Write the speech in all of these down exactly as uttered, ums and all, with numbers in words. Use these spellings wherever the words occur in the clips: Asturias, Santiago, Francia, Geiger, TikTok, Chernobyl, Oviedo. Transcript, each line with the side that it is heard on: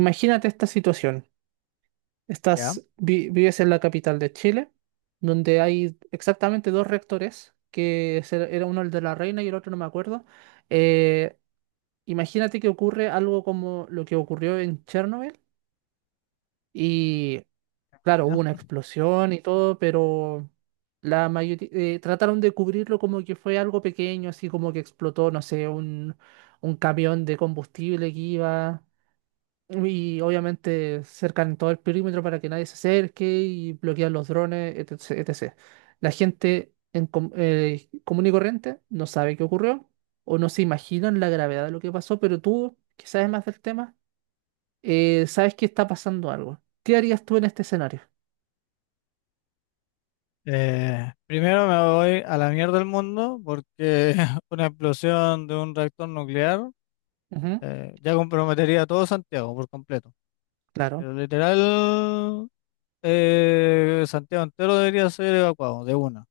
right: Imagínate esta situación.
left: Ya,
right: Estás, vi- vives en la capital de Chile, donde hay exactamente dos reactores, que es el- era uno el de la Reina y el otro no me acuerdo. Eh, Imagínate que ocurre algo como lo que ocurrió en Chernobyl. Y claro, hubo
left: ya.
right: una explosión y todo, pero la mayoría trataron de cubrirlo como que fue algo pequeño, así como que explotó, no sé, un, un camión de combustible que iba. Y obviamente cercan todo el perímetro para que nadie se acerque y bloquean los drones, etcétera etcétera. La gente en com- eh, común y corriente no sabe qué ocurrió o no se imaginan la gravedad de lo que pasó, pero tú, que sabes más del tema, eh, sabes que está pasando algo. ¿Qué harías tú en este escenario?
left: Eh, primero me voy a la mierda del mundo porque una explosión de un reactor nuclear
right: Ujú.
left: eh, ya comprometería a todo Santiago por completo.
right: Claro,
left: Pero literal, eh, Santiago entero debería ser evacuado de una,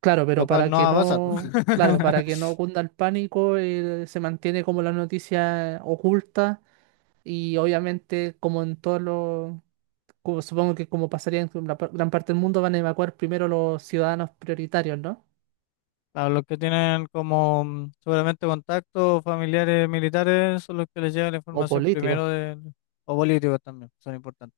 right: claro, pero
left: lo cual
right: para
left: no
right: que
left: va a pasar.
right: no, claro, para que no cunda el pánico, eh, se mantiene como la noticia oculta y obviamente como en todos los como- supongo que como pasaría en la par- gran parte del mundo, van a evacuar primero los ciudadanos prioritarios, ¿no?
left: Claro, los que tienen como mm, seguramente contactos familiares militares son los que les llega la
right: O
left: información
right: políticos.
left: primero de, o políticos también, son importantes.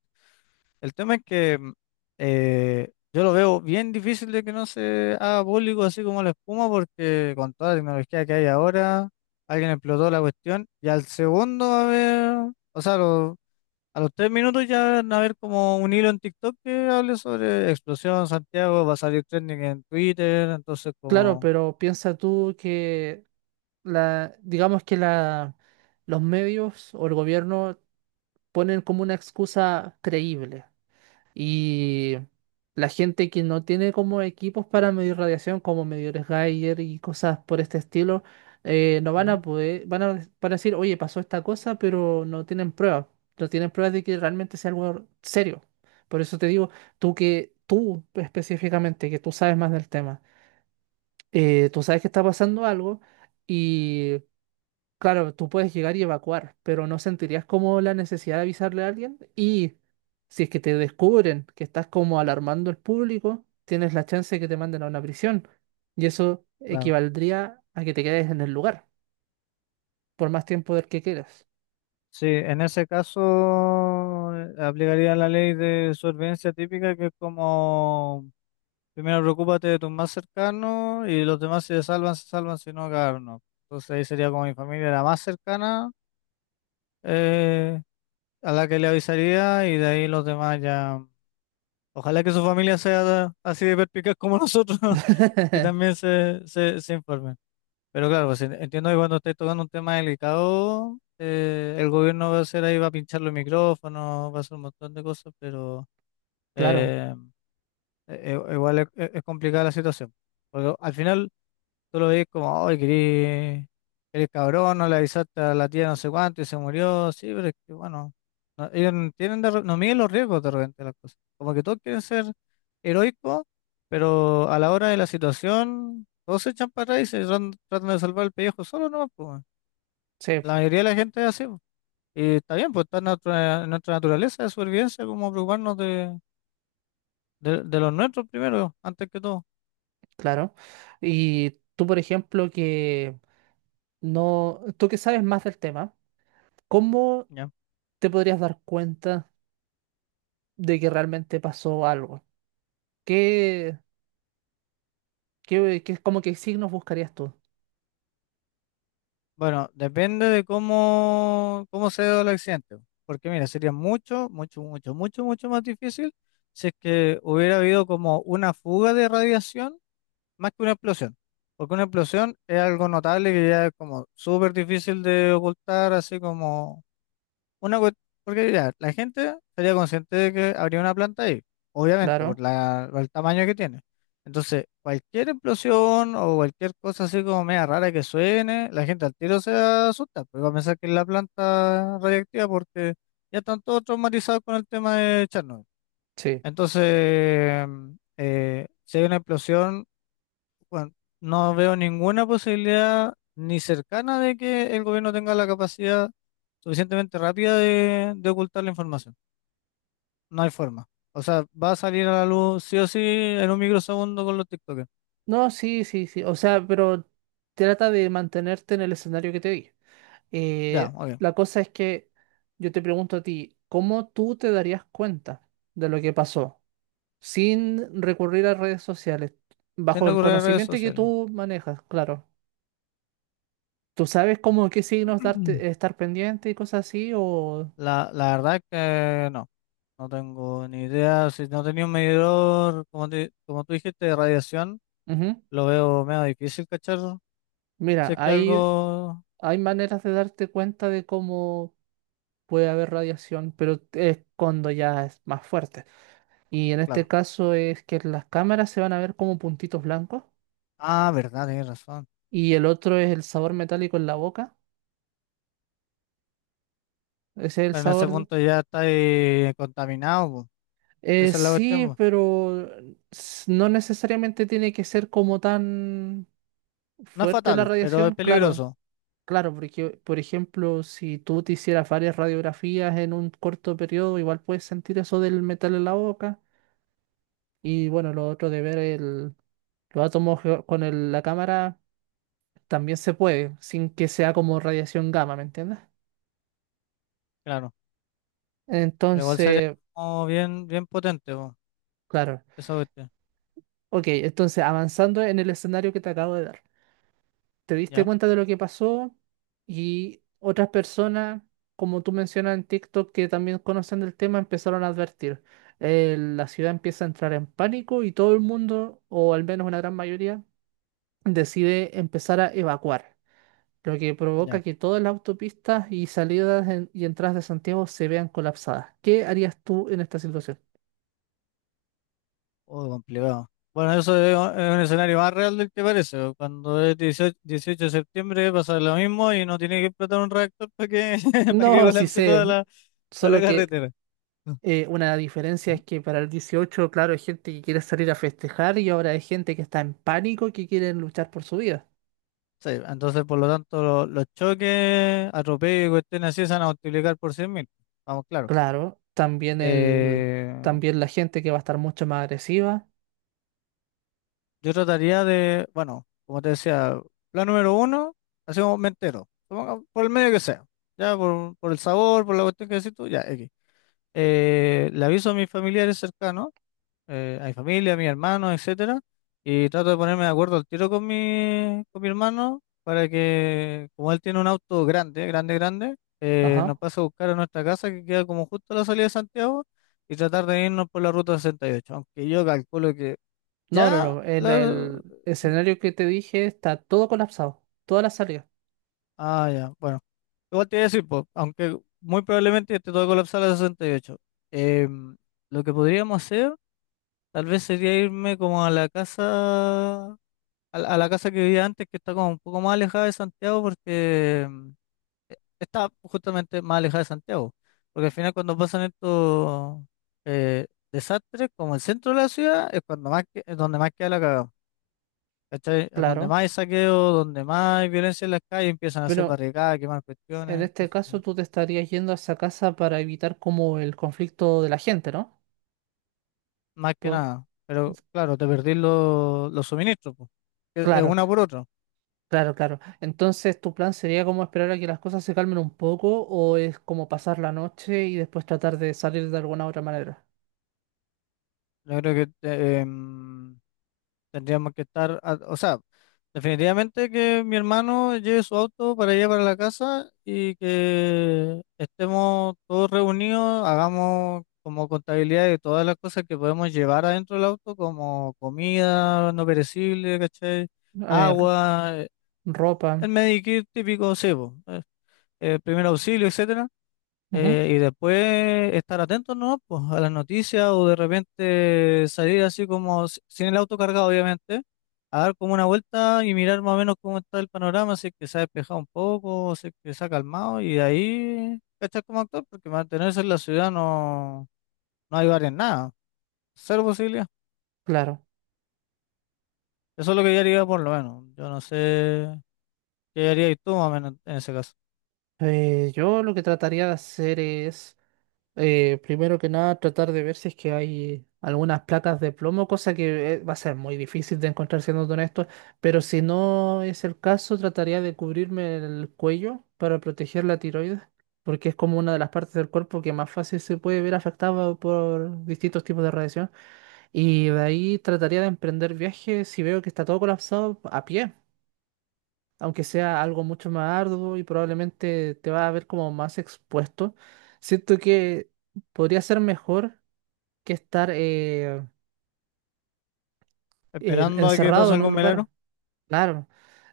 left: El tema es que mm, eh, yo lo veo bien difícil de que no se haga público así como la espuma, porque con toda la tecnología que hay ahora, alguien explotó la cuestión y al segundo va a haber, o sea, lo- a los tres minutos ya van a haber como un hilo en TikTok que hable sobre explosión Santiago, va a salir trending en Twitter, entonces
right: Claro,
left: como...
right: pero piensa tú que la, digamos que la, los medios o el gobierno ponen como una excusa creíble. Y la gente que no tiene como equipos para medir radiación, como medidores Geiger y cosas por este estilo, eh, no van a
left: Ujú.
right: poder, van a, van a decir, oye, pasó esta cosa, pero no tienen pruebas. No tienen pruebas de que realmente sea algo serio. Por eso te digo, tú que, tú específicamente, que tú sabes más del tema, eh, tú sabes que está pasando algo y claro, tú puedes llegar y evacuar, pero no sentirías como la necesidad de avisarle a alguien. Y si es que te descubren que estás como alarmando al público, tienes la chance de que te manden a una prisión. Y eso
left: Claro.
right: equivaldría a que te quedes en el lugar por más tiempo del que quieras.
left: Sí, en ese caso eh, aplicaría la ley de supervivencia típica, que es como primero preocúpate de tus más cercanos y los demás si se salvan, se salvan, si no, cagaron, no. Entonces ahí sería como mi familia la más cercana eh, a la que le avisaría y de ahí los demás ya. Ojalá que su familia sea así de perspicaz como nosotros y también se, se, se informen. Pero claro, pues en- entiendo que cuando estáis tocando un tema delicado, eh, el gobierno va a hacer ahí, va a pinchar los micrófonos, va a hacer un montón de cosas, pero
right: Claro,
left: eh, e- e- igual es, es- es complicada la situación. Porque al final, tú lo ves como, ay, querés, eres cabrón, no le avisaste a la tía no sé cuánto y se murió. Sí, pero es que bueno, no, ellos no tienen de re- no miden los riesgos de repente las cosas. Como que todos quieren ser heroicos, pero a la hora de la situación, todos se echan para atrás y se tran- tratan de salvar el pellejo solo, ¿no? Pues, weón,
right: sí,
left: la mayoría de la gente es así, po. Y está bien, pues está en nuestra, en nuestra naturaleza de supervivencia, como preocuparnos de, de, de los nuestros primero, antes que todo.
right: claro. Y tú, por ejemplo, que no, tú que sabes más del tema, ¿cómo te podrías dar cuenta de que realmente pasó algo? ¿Qué, ¿Qué, qué, ¿como que signos buscarías tú?
left: Bueno, depende de cómo, cómo se dio el accidente. Porque mira, sería mucho, mucho, mucho, mucho, mucho más difícil si es que hubiera habido como una fuga de radiación más que una explosión. Porque una explosión es algo notable que ya es como súper difícil de ocultar, así como una cue- porque mira, la gente sería consciente de que habría una planta ahí, obviamente, por
right: Claro,
left: la, por el tamaño que tiene. Entonces, cualquier explosión o cualquier cosa así como media rara que suene, la gente al tiro se asusta, porque va a pensar que es la planta radiactiva porque ya están todos traumatizados con el tema de Chernobyl.
right: sí.
left: Entonces, eh, si hay una explosión, bueno, no veo ninguna posibilidad ni cercana de que el gobierno tenga la capacidad suficientemente rápida de, de ocultar la información. No hay forma. O sea, va a salir a la luz sí o sí en un microsegundo con los TikTokers.
right: No, sí, sí, sí. O sea, pero trata de mantenerte en el escenario que te di.
left: Ya,
right: Eh,
left: ok.
right: la cosa es que yo te pregunto a ti, ¿cómo tú te darías cuenta de lo que pasó sin recurrir a redes sociales?
left: Sin
right: Bajo el
left: ocurrir a redes
right: conocimiento que
left: sociales.
right: tú manejas, claro. ¿Tú sabes cómo qué signos darte, estar pendiente y cosas así? O...
left: La, la verdad es que no, no tengo ni idea. Si no tenía un medidor, como, te- como tú dijiste, de radiación,
right: Ujú.
left: lo veo medio difícil cachar. Si
right: Mira,
left: es que
right: hay,
left: algo,
right: hay maneras de darte cuenta de cómo puede haber radiación, pero es cuando ya es más fuerte. Y en este
left: claro.
right: caso es que las cámaras se van a ver como puntitos blancos
left: Ah, verdad, tienes razón.
right: y el otro es el sabor metálico en la boca. Ese es el
left: Pero en ese
right: sabor.
left: punto ya está ahí contaminado, po.
right: Eh,
left: Esa es la cuestión,
right: sí,
left: po.
right: pero s- no necesariamente tiene que ser como tan
left: No es
right: fuerte la
left: fatal, pero es
right: radiación, claro.
left: peligroso.
right: Claro, porque, por ejemplo, si tú te hicieras varias radiografías en un corto periodo, igual puedes sentir eso del metal en la boca. Y bueno, lo otro de ver el, los átomos ge- con el- la cámara también se puede, sin que sea como radiación gamma, ¿me entiendes?
left: Claro. Pero igual sería
right: Entonces,
left: como bien, bien potente, po,
right: claro.
left: esa cuestión.
right: Ok, entonces avanzando en el escenario que te acabo de dar. Te diste
left: Ya,
right: cuenta de lo que pasó y otras personas, como tú mencionas en TikTok, que también conocen del tema, empezaron a advertir. Eh, la ciudad empieza a entrar en pánico y todo el mundo, o al menos una gran mayoría, decide empezar a evacuar, lo que provoca
left: ya.
right: que todas las autopistas y salidas en- y entradas de Santiago se vean colapsadas. ¿Qué harías tú en esta situación?
left: Oh, complicado. Bueno, eso es un es un escenario más real del que parece, po. Cuando es dieciocho dieciocho de septiembre pasa lo mismo y no tiene que explotar un reactor para que, para que
right: No, sí
left: colapse
right: sé,
left: toda la, toda la
right: solo que
left: carretera. Ujú.
right: eh, una diferencia es que para el dieciocho, claro, hay gente que quiere salir a festejar y ahora hay gente que está en pánico que quiere luchar por su vida.
left: Sí, entonces por lo tanto lo- los choques, atropellos y cuestiones así se van a multiplicar por cien mil. Vamos, claro.
right: Claro, también el,
left: Eh,
right: también la gente que va a estar mucho más agresiva.
left: yo trataría de, bueno, como te decía, plan número uno, hacemos me entero, suponga- por el medio que sea, ya por, por el sabor, por la cuestión que decís tú, ya, X. Eh, le aviso a mis familiares cercanos, eh, a mi familia, a mis hermanos, etcétera, y trato de ponerme de acuerdo al tiro con mi, con mi hermano para que, como él tiene un auto grande, grande, grande, eh, nos
right: Ajá.
left: pase a buscar a nuestra casa que queda como justo a la salida de Santiago y tratar de irnos por la ruta sesenta y ocho, aunque yo calculo que
right: No, no,
left: ya.
right: no. En el escenario que te dije está todo colapsado, todas las salidas.
left: Ah, ya. Bueno, igual te voy a decir, po, aunque muy probablemente esté todo colapsado a las sesenta y ocho. em, lo que podríamos hacer, tal vez sería irme como a la casa, a, la a la casa que vivía antes, que está como un poco más alejada de Santiago, porque em, e- está justamente más alejada de Santiago. Porque al final cuando pasan estos eh, desastres, como el centro de la ciudad, es cuando más que- es donde más queda la cagada. ¿Cachai? A donde
right: Claro.
left: más hay saqueo, donde más hay violencia en las calles, empiezan a hacer
right: Pero
left: barricadas, quemar
right: en
left: cuestiones,
right: este
left: entonces,
right: caso, tú te estarías yendo a esa casa para evitar como el conflicto de la gente, ¿no?
left: más que
right: Por-
left: nada. Pero claro, te perdís los los suministros, pues. Es es
right: Claro,
left: una por otra.
right: claro, claro. Entonces, ¿tu plan sería como esperar a que las cosas se calmen un poco o es como pasar la noche y después tratar de salir de alguna otra manera?
left: Yo creo que eh, em, tendríamos que estar, a- o sea, definitivamente que mi hermano lleve su auto para allá para la casa y que estemos todos reunidos, hagamos como contabilidad de todas las cosas que podemos llevar adentro del auto, como comida no perecible, ¿cachai?
right: Eh, r-
left: Agua, eh,
right: Ropa.
left: el medikit típico, sebo, eh, eh, primer auxilio, etcétera.
right: Ujú.
left: Eh, y después estar atentos, ¿no? Pues a las noticias o de repente salir así como s- sin el auto cargado, obviamente, a dar como una vuelta y mirar más o menos cómo está el panorama, si es que se ha despejado un poco, si es que se ha calmado y de ahí cachar como actor, porque mantenerse en la ciudad no, no hay varias nada, cero posibilidad.
right: Claro.
left: Eso es lo que yo haría por lo menos. Yo no sé qué harías tú más o menos en ese caso.
right: Eh, yo lo que trataría de hacer es... Eh, primero que nada, tratar de ver si es que hay algunas placas de plomo, cosa que eh, va a ser muy difícil de encontrar siendo honesto, pero si no es el caso, trataría de cubrirme el cuello para proteger la tiroides, porque es como una de las partes del cuerpo que más fácil se puede ver afectada por distintos tipos de radiación. Y de ahí trataría de emprender viajes si veo que está todo colapsado a pie, aunque sea algo mucho más arduo y probablemente te va a ver como más expuesto, siento que podría ser mejor que estar eh, eh,
left: Esperando a que
right: encerrado
left: pase
right: en un
left: algún milagro.
right: lugar, claro.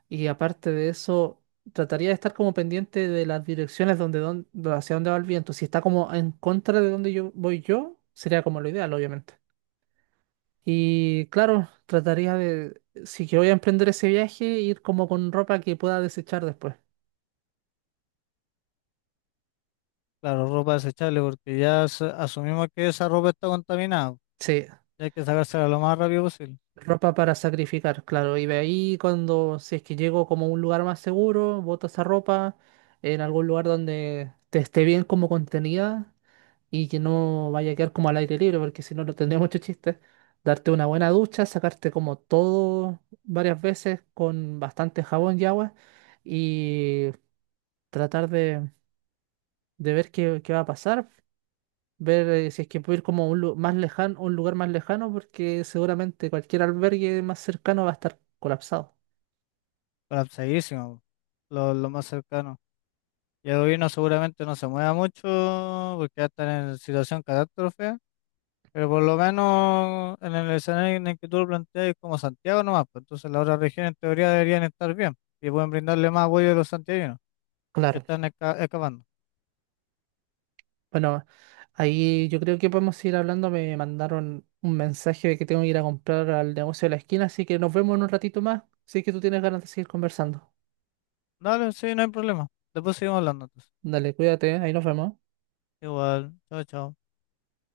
right: Y aparte de eso, trataría de estar como pendiente de las direcciones donde, don- do- hacia dónde va el viento. Si está como en contra de donde yo voy yo, sería como lo ideal, obviamente. Y claro, trataría de, si que voy a emprender ese viaje, ir como con ropa que pueda desechar después.
left: Claro, ropa desechable, porque ya as- asumimos que esa ropa está contaminada.
right: Sí,
left: Hay que sacársela lo más rápido posible,
right: ropa para sacrificar, claro. Y de ahí cuando, si es que llego como a un lugar más seguro, boto esa ropa en algún lugar donde te esté bien como contenida y que no vaya a quedar como al aire libre, porque si no, no tendría mucho chiste. Darte una buena ducha, sacarte como todo varias veces con bastante jabón y agua y tratar de, de ver qué, qué va a pasar, ver eh, si es que puedo ir como a un, lu- más lejano, un lugar más lejano, porque seguramente cualquier albergue más cercano va a estar colapsado.
left: para segurísimo, lo, lo más cercano. Y el gobierno seguramente no se mueva mucho porque ya están en situación catástrofe, pero por lo menos en el escenario en el que tú lo planteas es como Santiago nomás, pues entonces las otras regiones en teoría deberían estar bien y pueden brindarle más apoyo a los santiaguinos que
right: Claro.
left: están esca- escapando.
right: Bueno, ahí yo creo que podemos ir hablando. Me mandaron un mensaje de que tengo que ir a comprar al negocio de la esquina, así que nos vemos en un ratito más, si es que tú tienes ganas de seguir conversando.
left: Dale, sí, no hay problema. Después seguimos hablando entonces.
right: Dale, cuídate, ahí nos vemos.
left: Igual, chao, chao.